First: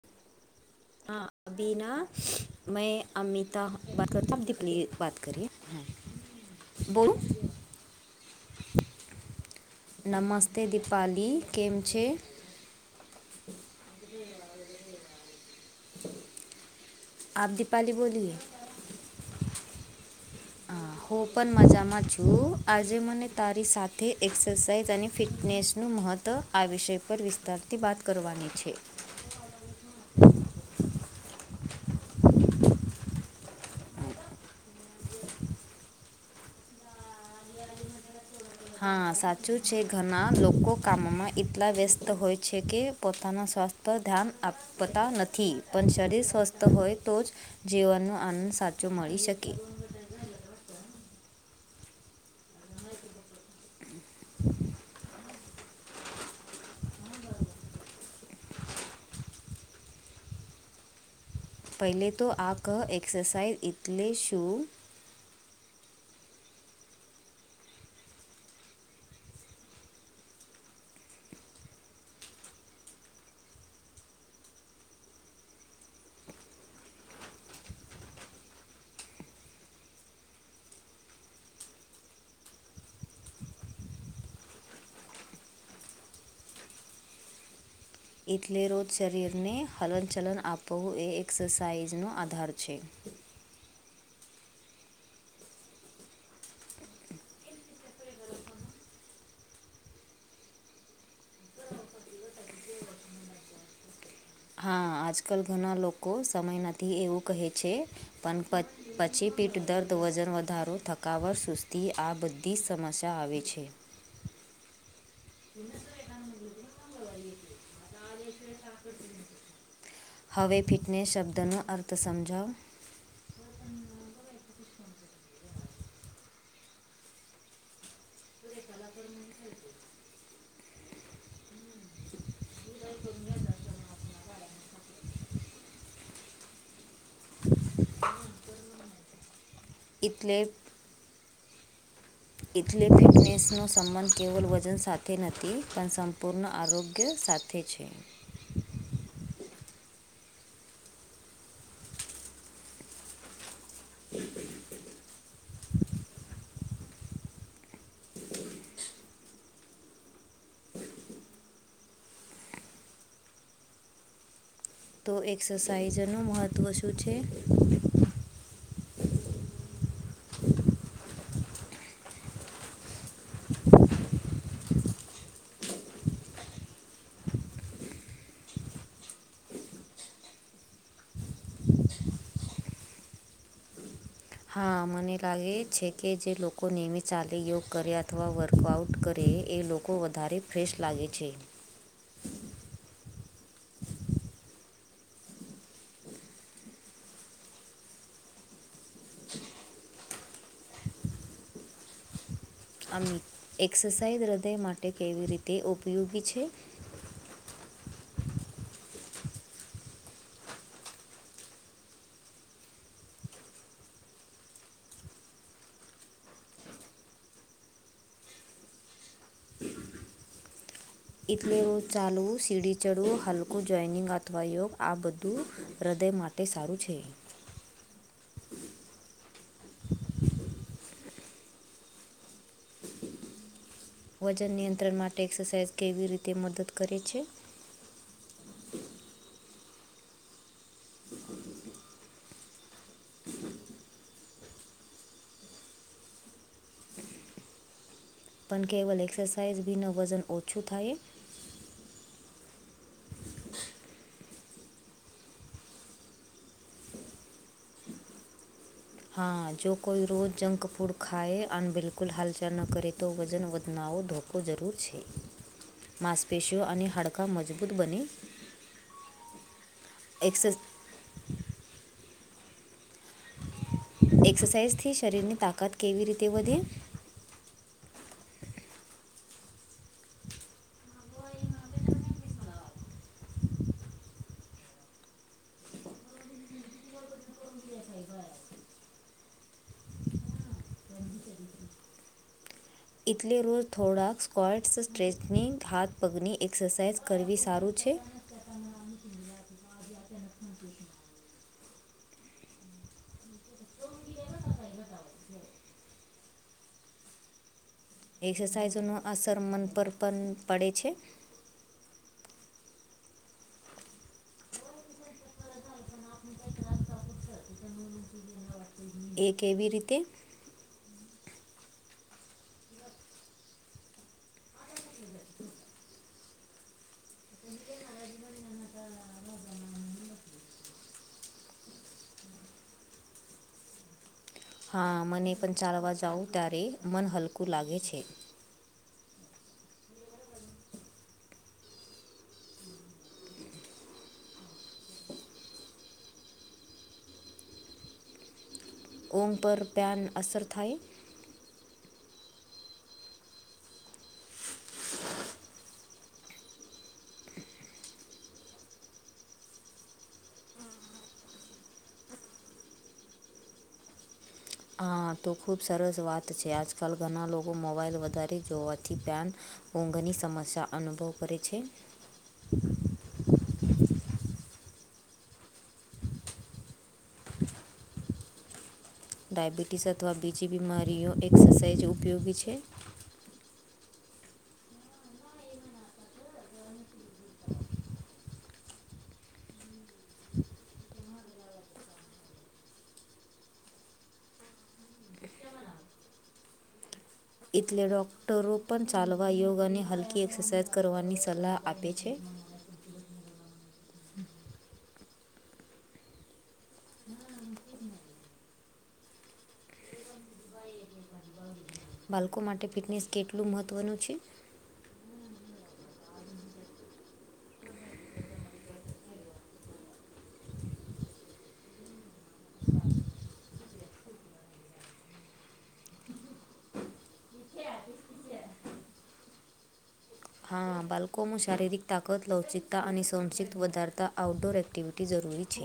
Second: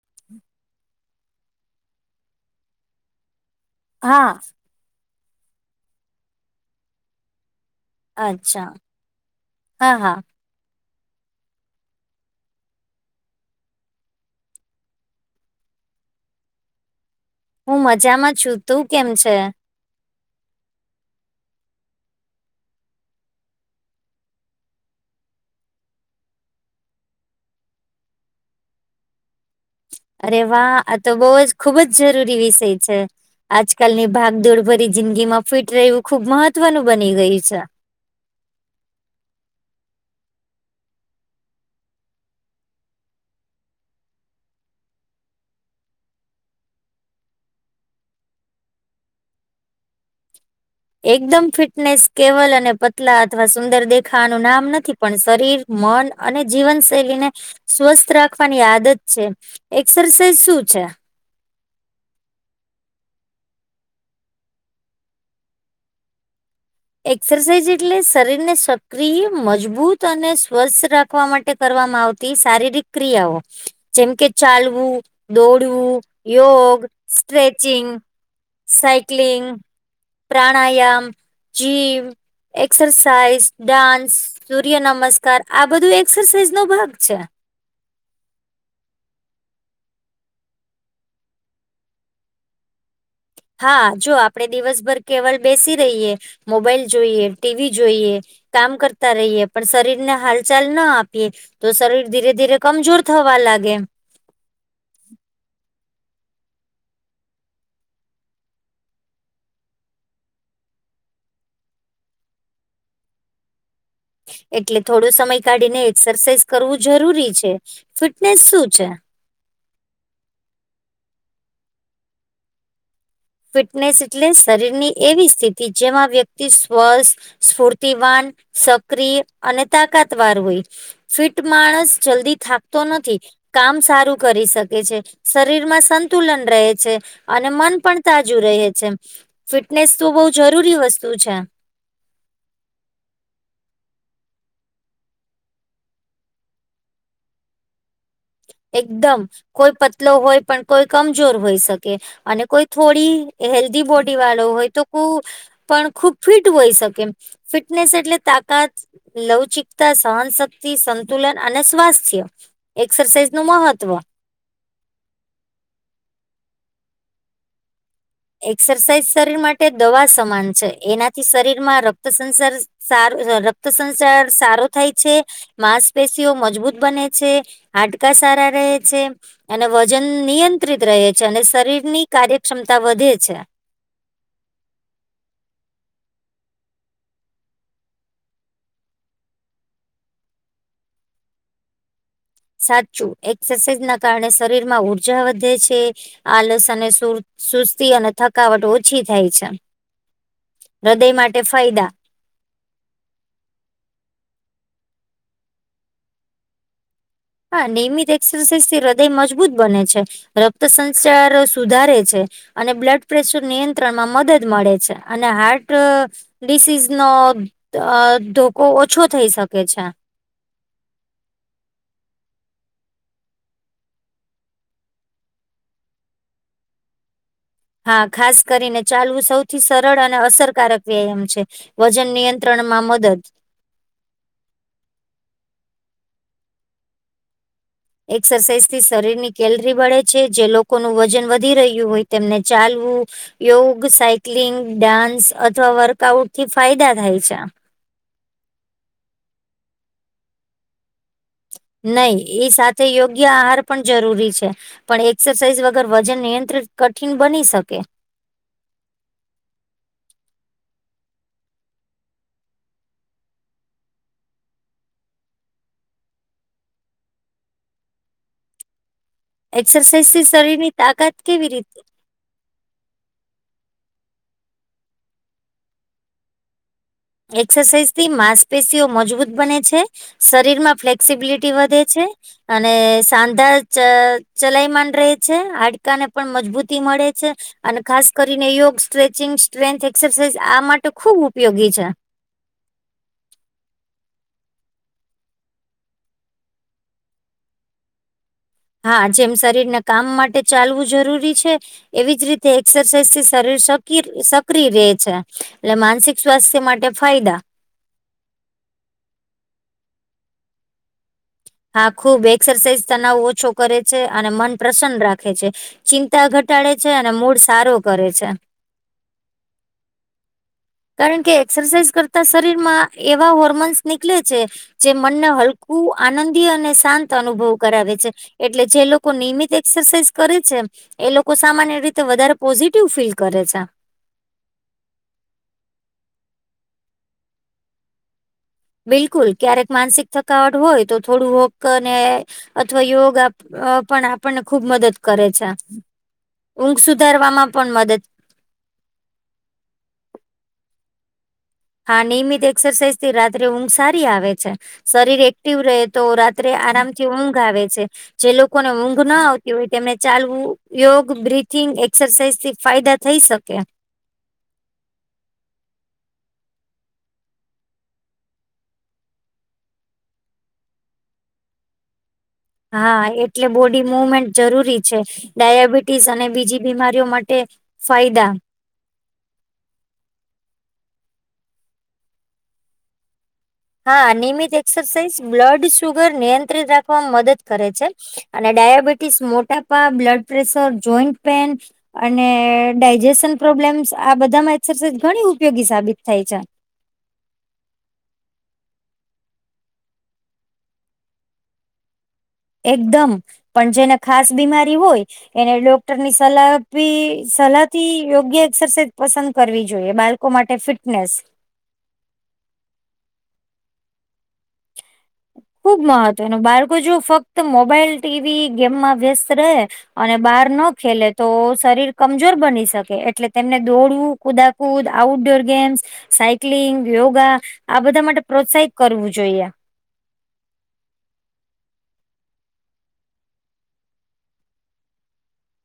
[inaudible] હા અભી ના મેં અમિતા બાત કરતા હા હ દિપલી વાત કરીએ બોલો. અચ્છા હા હા. તે દીપાલી કેમ છે. [inaudible] આપ હું દીપાલી બોલીએ મજામાં છું તું કેમ છે. હા હું પણ મજામાં છું આજે મને તારી સાથે એક્સરસાઇઝ અને ફિટનેસનું મહત્ત્વ આ વિષય પર વિસ્તારથી વાત કરવાની છે. અરે વાહ આ તો બોવાજ ખુબ જ જરૂરી વિષય છે. આજકાલની ભાગદોડ ભરી જિંદગી માં ફિટ રહેવું ખુબ મહત્વનું બની ગયું છે. હા સાચું છે ઘણા લોકો કામમાં એટલા વ્યસ્ત હોય છે કે પોતાના સ્વાસ્થ્ય પર ધ્યાન આપતા નથી પણ શરીર સ્વસ્થ હોય તો જ જીવનનો આનંદ સાચો મળી શકે. એકદમ ફિટનેસ કેવલ અને પતલા અથવા સુંદર દેખાવાનું નામ નથી પણ શરીર મન અને જીવનશૈલીને સ્વસ્થ રાખવાની આદત છે. એક્સરસાઇઝ શું છે. પહેલે તો આ કહા એક્સરસાઇઝ એટલે શું. એક્સરસાઇઝ એટલે શરીરને સક્રિય મજબૂત અને સ્વસ્થ રાખ ખવા માટે કરવામાં આવતી શારીરિક ક્રિયાઓ જેમકે ચાલવું દોડવું યોગ સ્ટ્રેચિંગ સાઈક્લિંગ પ્રાણાયામ જીમ એક્સરસાઇઝ ડાન્સ સૂર્ય નમસ્કાર આ બધું એક્સરસાઇઝ નો ભાગ છે. ઇટલે રોજ શરીરને હલનચલન આપવું એ એક્સરસાઇઝનો આધાર છે. હા જો આપડણે દિવસભર કેવલ બેસી રહીએ મોબાઈલ જોઈએ ટીવી જોઈએ કામ કરતા રહીએ પણ શરીર ને હાલચાલ ના આપીએ તો શરીર ધીરે ધીરે કમજોર થવા લાગે. હા આજકાલ ઘણા લોકો સમય નથી એવું કહે છે પણ પ પછી પીઠદર્દ વજન વધારો થકાવટ સુસ્તી આ બધી સમસ્યા આવે છે. એટલે થોડો સમય કાઢી ને એક્સરસાઇઝ કરવું જરૂરી છે ફિટનેસ શું છે? હવે ફિટનેસ શબ્દનો અર્થ સમજાવો. ફિટનેસ એટલે શરીર ની એવી સ્થિતિ જેમાં વ્યક્તિ સ્વાસ્થ્ય ઇસફૂ શક્તિવાન સક્રિય અને તાકાતવાર હોય. ફિટ માણસ જલ્દી થકતો નથી. કામ સારું કરી શકે છે શરીર માં સંતુલન રહે છે. અને મન પણ તાજુ રહે છે ફિટનેસ તો બહું એટલે જરૂરી વસ્તુ છે. ઇથલે ફિટનેસનો સંબંધ કેવલ વજન સાથે નથી પણ સંપૂર્ણ આરોગ્ય સાથ એ છે. એકદમ કોઈ પતલો હોય પણ કોઈ કમજોર હોય શકે અને કોઈ થોડી હેલ્ધી બોડી વાળો હોય તો કો પણ ખુબ ફિટ હોય શકે ફિટનેસ એટલે તાકાત લવચિકતા સહનશક્તિ સંતુલન અને સ્વાસ્થ્ય. એક્સરસાઇઝ નું મહત્વ તો એક્સરસાઇઝનું મહત્ત્વ શું છે. એક્સરસાઇઝ શરીર માટે દવા સમાન છે, એનાથી શરીરમાં રક્ત સંસાર સારું રક્ત સંચાર સારો થાય છે. માંસપેશીઓ મજબૂત બને છે, હાડકા સારા રહે છે. અને વજન નિયંત્રિત રહે છે, અને શરીરની કાર્યક્ષમતા વધે છે. હા મને લાગે છે, કે જે લોકો નેમિત ચાલે યોગ કરે અથવા વર્કઆઉટ કરે એ લોકો વધારે ફ્રેશ લાગે છે. સાચું એક્સરસાઇઝ ના કારણે શરીર માં ઉર્જા વધે છે. આલસ અને સુસ્તી અને થકાવટ ઓછી થાય છે. હૃદય માટે ફાયદા. આમ એક્સરસાઇઝ હૃદય માટે કેવી રીતે ઉપયોગી છે. હા. નિયમિત એક્સરસાઇઝ થી હૃદય મજબૂત બને છે, રક્ત સંચાર સુધારે છે. અને બ્લડ પ્રેશર નિયંત્રણ માં મદદ મળે છે, અને હાર્ટ ડિસીઝ નો ધોકો ઓછો થઈ શકે છે. એટલે એવું ચાલવું સીડી ચડવું હલકું જોઈનિંગ અથવા યોગ આ બધું હૃદય માટે તે સારું છે. હા ખાસ કરીને ચાલવું સૌથી સરળ અને અસરકારક વ્યાયામ છે. વજન નિયંત્રણ માં મદદ વજન નિયંત્રણ માટે એક્સરસાઇઝ કેવી રીતે મદદ કરે છે. એક્સરસાઇઝ થી શરીરની કેલરી બળે છે જે લોકોનું વજન વધી રહ્યું હોય તેમને ચાલવું યોગ સાયક્લિંગ ડાન્સ અથવા વર્કઆઉટ થી ફાયદા થાય છે. પણ કેવલ એક્સરસાઇઝ બી ન વજન ઓછું થાય. નહી એ સાથે યોગ્ય આહાર પણ જરૂરી છે. પણ એક્સરસાઇઝ વગર વજન નિયંત્રિત કઠિન બની શકે. હા જો કોઈ રોજ જંક ફૂડ ખાાય અને બિલકુલ હાલચાલ ન કરે તો વજન વધનાઓ ધોખો જરૂર છે માંસપેશીઓ અને હડકાં મજબૂત બને. એક્સરસાઇઝ થી એક્સસ શરીર ની તાકાત કેવી રીતે એક્સરસાઇઝથી શરીરની તાકાત કેવી રીતે વધે. એક્સરસાઇઝ થી માંસપેશીઓ મજબૂત બને છે. શરીર માં ફ્લેક્સિબિલિટી વધે છે. અને સાંધા ચલાયમાન રહે છે હાડકા ને પણ મજબૂતી મળે છે. અને ખાસ કરીને યોગ સ્ટ્રેચિંગ સ્ટ્રેન્થ એક્સરસાઝ આ માટે ખુબ ઉપયોગી છે. એટલે રોજ થોડાક સ્ક્વૉટ્સ સ્ટ્રેચનિંગ હાથ પગની એક્સરસાઇઝ કરવી સારું છે. તો અ [unintelligible] હા જેમ શરીરને કામ માટે ચાલવું જરૂરી છે. એવી જ રીતે એક્સરસાઇઝ થી શરીર સક્રિય રહે છે એટ માનસિક સ્વાસ્થ્ય માટે ફાયદા એક્સરસાઇઝ ન અસર મન પર પણ પડે છે. હા ખુબ એક્સરસાઇઝ તનાવ ઓછો કરે છે અને મન પ્રસન્ન રાખે છે ચિંતા ઘટાડે છે અને મૂડ સારો કરે છે એ કેવી રીત ના કારણ કે એક્સરસાઇઝ કરતા શરીર માં એવા હોર્મોન્સ નીકળે છે જે મનને હલકું આનંદી અને શાંત અનુભવ કરાવે છે એટલે જે લોકો નિયમિત એક્સરસાઇઝ કરે છેમ. એ લોકો સામાન્ય રીતે વધારે પોઝિટિવ ફીલ કરે છે. હા મને પણ ચાલવા જાઉં ત્યારે મન હલકું લાગે છે. બિલકુલ ક્યારેક માનસિક થકાવટ હોય તો થોડું હોક અને અથવા યોગ પણ આપણને ખુબ મદદ કરે છે. ઊંઘ સુધારવામાં પણ મદદ ઊંઘ પર પ્યાન અસર થાય હા નિયમિત એક્સરસાઇઝ થી રાત્રે ઊંઘ સારી આવે શરીર એક્ટિવ રહે તો રાત્રે આરામથી ઊંઘ આવે જે લોકોને ઊંઘ ના આવતી હોય તેમને ચાલવું યોગ બિથિંગ એક્સરસાઇઝથી ફાયદા જઈ શકે હા તો ખૂબ સરસ વાત છે આજકાલ ઘણા લોકો મોબાઈલ વધારે જોવાથી પન ઊંઘની સમસ્યા અનુભવ કરે છે હા એટલે બોડી મુવમેન્ટ જરૂરી છે ડાયાબિટીસ અને બીજી બીમારીઓ માટે ફાયદા ડાયાબિટીસ અથવા બીજી બીમારીઓ એક્સરસાઇઝ ઉપયોગી છે હા નિયમિત એક્સરસાઇઝ બ્લડ સુુગર નિયંત્રિત રાખવાવામાં મદદ કરે છે અને ડાયાબિટીસ મોટાપા બ્લડ પ્રેશર જોઈન્ટ પેન અને ડાયજેશન પ્રોબ્લેમ્સ આ બધામાં એક્સરસાઇઝ ઘણી ઉપયોગી સાબિત થાય એટલે ડૉક્ટરો પણ ચાલવા યોગ અને હલકી એક્સરસાઇઝ કરવાની સલાહ આપે છે એકદમ પણ જેને ખાસ બીમારી હોય એને ડોક્ટરની સલાહ સલાહથી યોગ્ય એક્સરસાઇઝ પસંદ કરવી જોઈએ બાડ કો માટે ફિટનેસ બાળકો માટે ફિટનેસ કેટલું મહત્ત્વનું ખુબ મહત્વનું બાળકો જો ફક્ત મોબાઈલ ટીવી ગેમમાં વ્યસ્ત રહે અને બહાર ન ખેલે તો શરીર કમજોર બની શકે એટલે તેમને દોડવું કુદા કુદ outdoor games cycling yoga આ બધા માટે પ્રોત્સાહિત કરવું જોઈએ આ બાળકોમાં શારીરિક તાકાત લવચિકતા અને સંક્ષિપ્ત વધારતા આઉટડોર એક્ટિવિટી બી જરૂરી છે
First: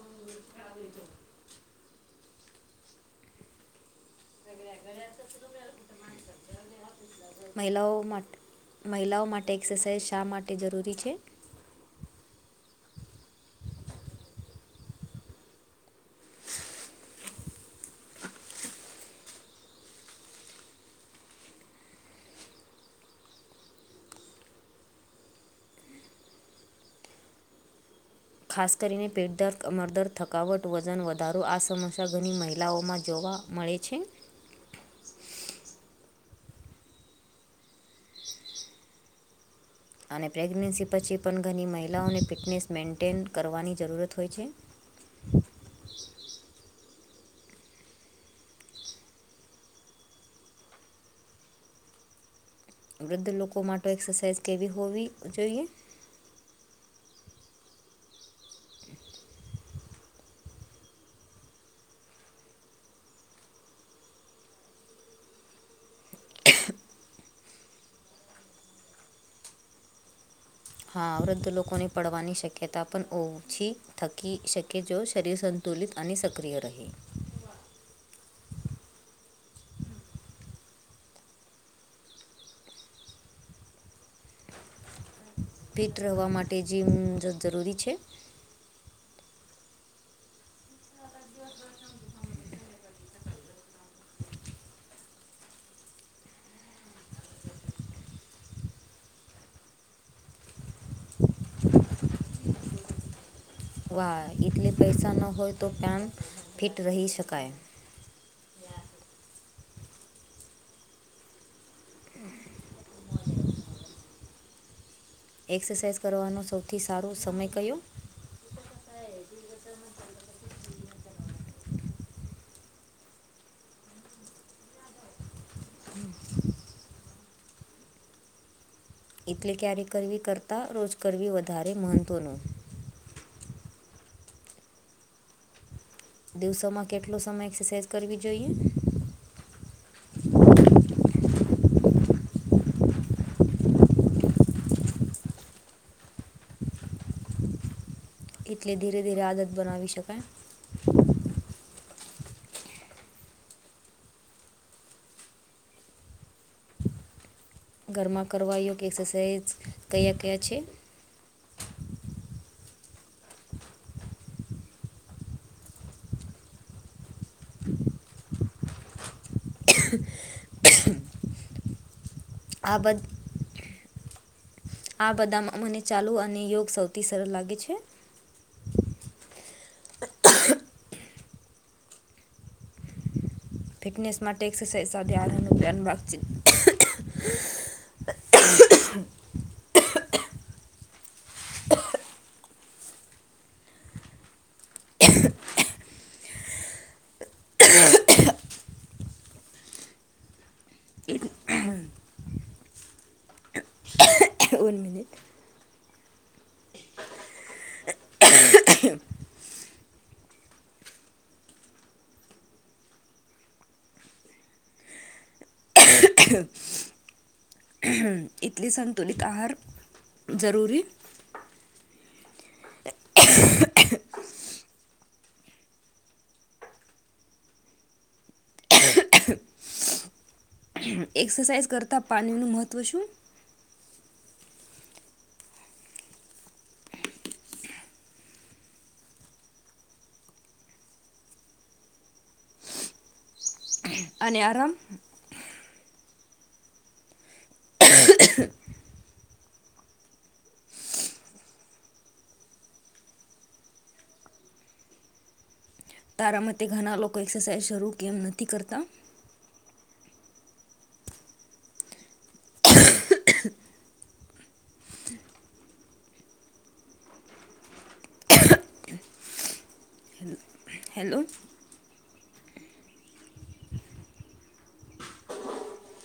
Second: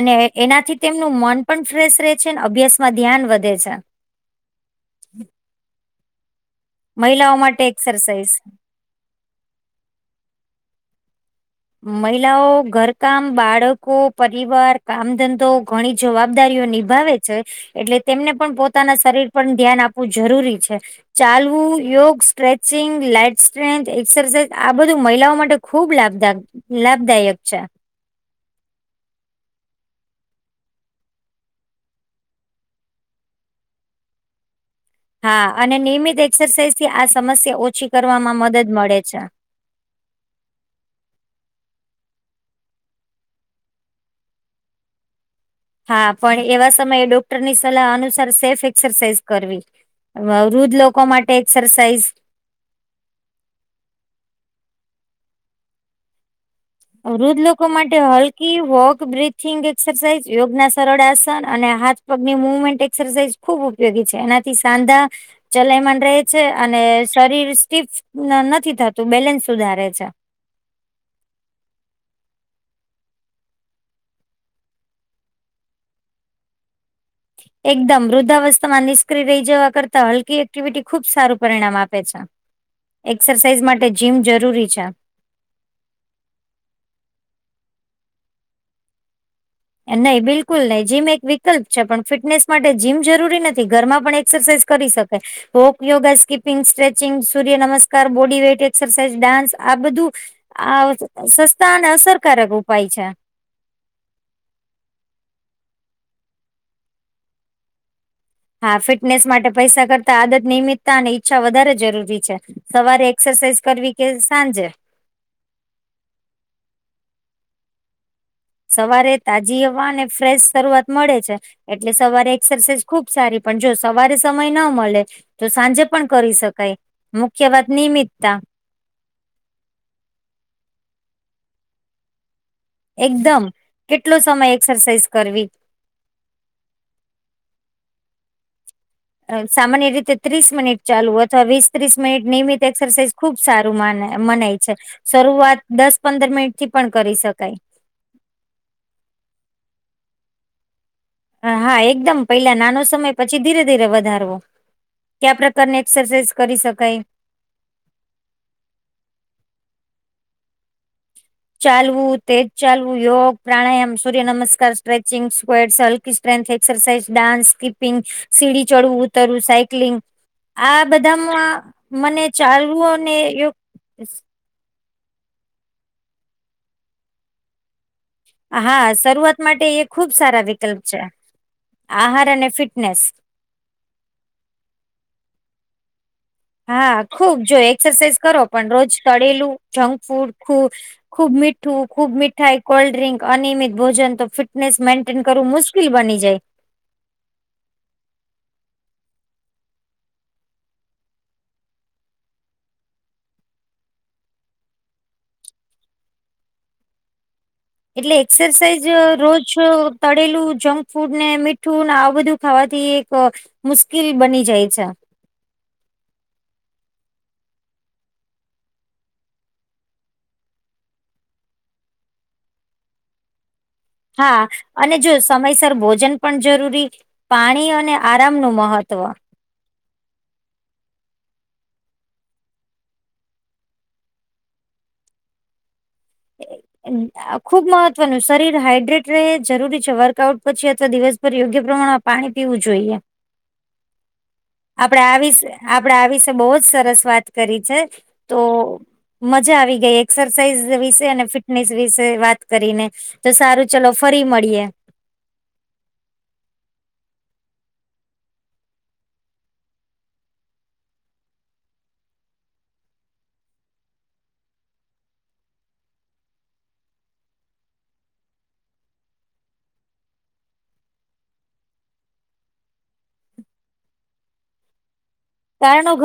અને એનાથી તેમનું મન પણ ફ્રેશ રહે છે ને અભ્યાસ માં ધ્યાન વધે છે મહિલાઓ માટે મહિલાઓ એક્સરસાઇઝ માટે મહિલાઓ માટે એક્સરસાઇઝ શા માટે જરૂરી છે મહિલાઓ ઘરકામ બાળકો પરિવાર કામ ધંધો ઘણી જવાબદારીઓ નિભાવે છે એટલે તેમને પણ પોતાના શરીર પર ધ્યાન આપવું જરૂરી છે ચાલવું યોગ સ્ટ્રેચિંગ લાઈટ સ્ટ્રેન્થ એક્સરસાઇઝ આ બધું મહિલાઓ માટે ખૂબ લાભદા લાભદાયક છે ખાસ કરીને પેટદર કમરદર થકાવટ વજન વધારો આ સમસ્યા ઘણી મહિલાઓમાં જોવા મળે છે હા અને નિયમિત એક્સરસાઇઝ થી આ સમસ્યા ઓછી કરવામાં મદદ મળે છે અને પ્રેગ્નન્સી પછી પણ ઘરની મહિલાઓને ફિટનેસ મેન્ટેન કરવાની જરૂરત હોય છે હા પણ એવા સમયે ડોક્ટર ની સલાહ અનુસાર સેફ એક્સરસાઇઝ કરવી વૃધ્ધ લોકો માટે એક્સરસાઇઝ વૃદ્ધ લોકો માટે એક્સરસાઇઝ કેવી હોવી જોઈએ વૃદ્ધ લોકો માટે હલકી વોક બિથિંગ એક્સરસાઇઝ યોગના સરળ આસન અને હાથ પગની મુવમેન્ટ એસરસાઇઝ ખૂબ ઉપયોગી છે એનાથી સાંધા ચલાયમન રહે છે અને શરીર સ્ટીફ નથી થતું બેલેન્સ સુધારે છે હા વૃદ્ધ લોકોને પડવાની શક્યતા પણ ઓછી થકી શકે જો શરીર સન સંતુલિત અને સક્રિય રહે એકદમ વૃદ્ધાવસ્થામાં નિષ્ક્રય રહી જવા કરતા હલકી એક્ટિવિટી ખુબ સારું પરિણામ આપે છે એક્સરસાઇઝ માટે જીમ જરૂરી છે ફિટ રહેવા માટે જીમ જ જરૂરી છે? નહી, બિલકુલ નહી, જીમ એક વિકલ્પ છે, પણ ફિટનેસ માટે જીમ જરૂરી નથી, ઘરમાં પણ એક્સરસાઇઝ કરી શકે. હોક યોગા, સ્કીપિંગ, સ્ટ્રેચિંગ, સૂર્ય નમસ્કાર, બોડી વેઇટ, એક્સરસાઇઝ, ડાન્સ આ બધું આ સ સસ્તા અને અસરકારક ઉપાય છે. વાહ એટલે પૈસા ન હોય તો પેન ફિટ રહી શકાય. હા ફિટનેસ માટે પૈસા કરતા આદત, નિમિત્તા, અને ઈચ્છા વધારે જરૂરી છે. સવારે એક્સરસાઇઝ કરવી કે સાંજે. એક્સરસાઇઝ કરવાનો સૌથી સારો સમય કયો? સવારે તાજી હવાને ફ્રેશ શરૂઆત મળે છે. એટલે સવારે એક્સરસાઇઝ ખુબ સારી, પણ જો સવારે સમય ના મળે તો સાંજે પણ કરી શકાય, મુખ્ય વાત નિમિતતા. એટલે ક્યારેય કરવી કરતાં રોજ કરવી વધારે મહત્ત્વનું. એકદમ, કેટલો સમય એક્સરસાઇઝ કરવી? દિવસોમાં કેટલો સમય એક્સરસાઇઝ કરવી જોઈએ? સામાન્ય રીતે ત્રીસ મિનિટ ચાલુ, અથવા વીસ ત્રીસ મિનિટ નિયમિત એક્સરસાઇઝ ખુબ સારું મન મનાય છે, શરૂઆત દસ પંદર મિનિટથી પણ કરી શકાય. એટલે ધીરે ધીરે આદત બનાવી શકાય. હા હા એકદમ, પેલા નાનો સમય પછી ધીરે ધીરે વધારવો. કયા પ્રકારની એક્સરસાઇઝ કરી શકાય? ઘરમાં કરવા યોગ એક્સરસાઇઝ કયા કયા છે? ચાલવું, તેજ ચાલવું, યોગ, પ્રાણાયામ, સૂર્ય નમસ્કાર, stretching, સ્કુવેડ stent exercise, dance, skipping, સીડી ચડવું ઉતરું સાઈ લિંગ આ બધામાં મને ચાલવુ આ બધ અને યો આ બધા મા મને ચાલવુ અને યોગ સૌથી સરળ લાગે છે. હા શરૂઆત માટે એ ખુબ સારા વિકલ્પ છે. આહાર અને ફિટનેસ. ફિટનેસ માંટે એક્સેસાઇસ [unintelligible] ધ્યાનનું અન વાચિત હા, ખુબ જો એક્સરસાઇઝ કરો પણ રોજ તળેલું, જંક ફૂડ, ખૂ ખુબ મીઠું, ખુબ મીઠાઈ, કોલ્ડ્રિંક, અનયમિત ભોજન તો ફિટનેસ મેન્ટેન કરવું મુશ્કે કીલ બની જાય. One minute. એટલે એક્સરસાઇઝ રોજ તળેલું, જંક ફૂડ ને મીઠું ને આ બધું ખાવાથી એક મુશ્કેલ બની જાય છે. એટલે સંતુલિત આહાર જરૂરી હા, અને જો સમયસર ભોજન પણ જરૂરી પાણી અને આરામનું મહત્વ એક્સરસાઇઝ કરતાં પાણીનું મહત્ત્વ શું? [inaudible] આ ખુબ મહત્વનું, શરીર હાાઈડ્રેટ રહે, જરૂરી છે વર્કઆઉટ પછી અથવા દિવસભર યોગ્ય પ્રમાણ આપ પાણી પીવું જોઈએ. અને આ આપડે આ વિશે આપડે આ વિશે બહુ જ સરસ વાત કરી છે તો મજા આવી ગઈ એક્સરસાઇઝ વિશે અને ફિટનેસ વિશે વાત કરીને. તો સારું ચલો ફરી મળીએે. તારા માટે ઘણા લોકો એક્સરસાઇઝ શરૂ કેમ નથી કરતા? હેલો. પાયાનું ઘ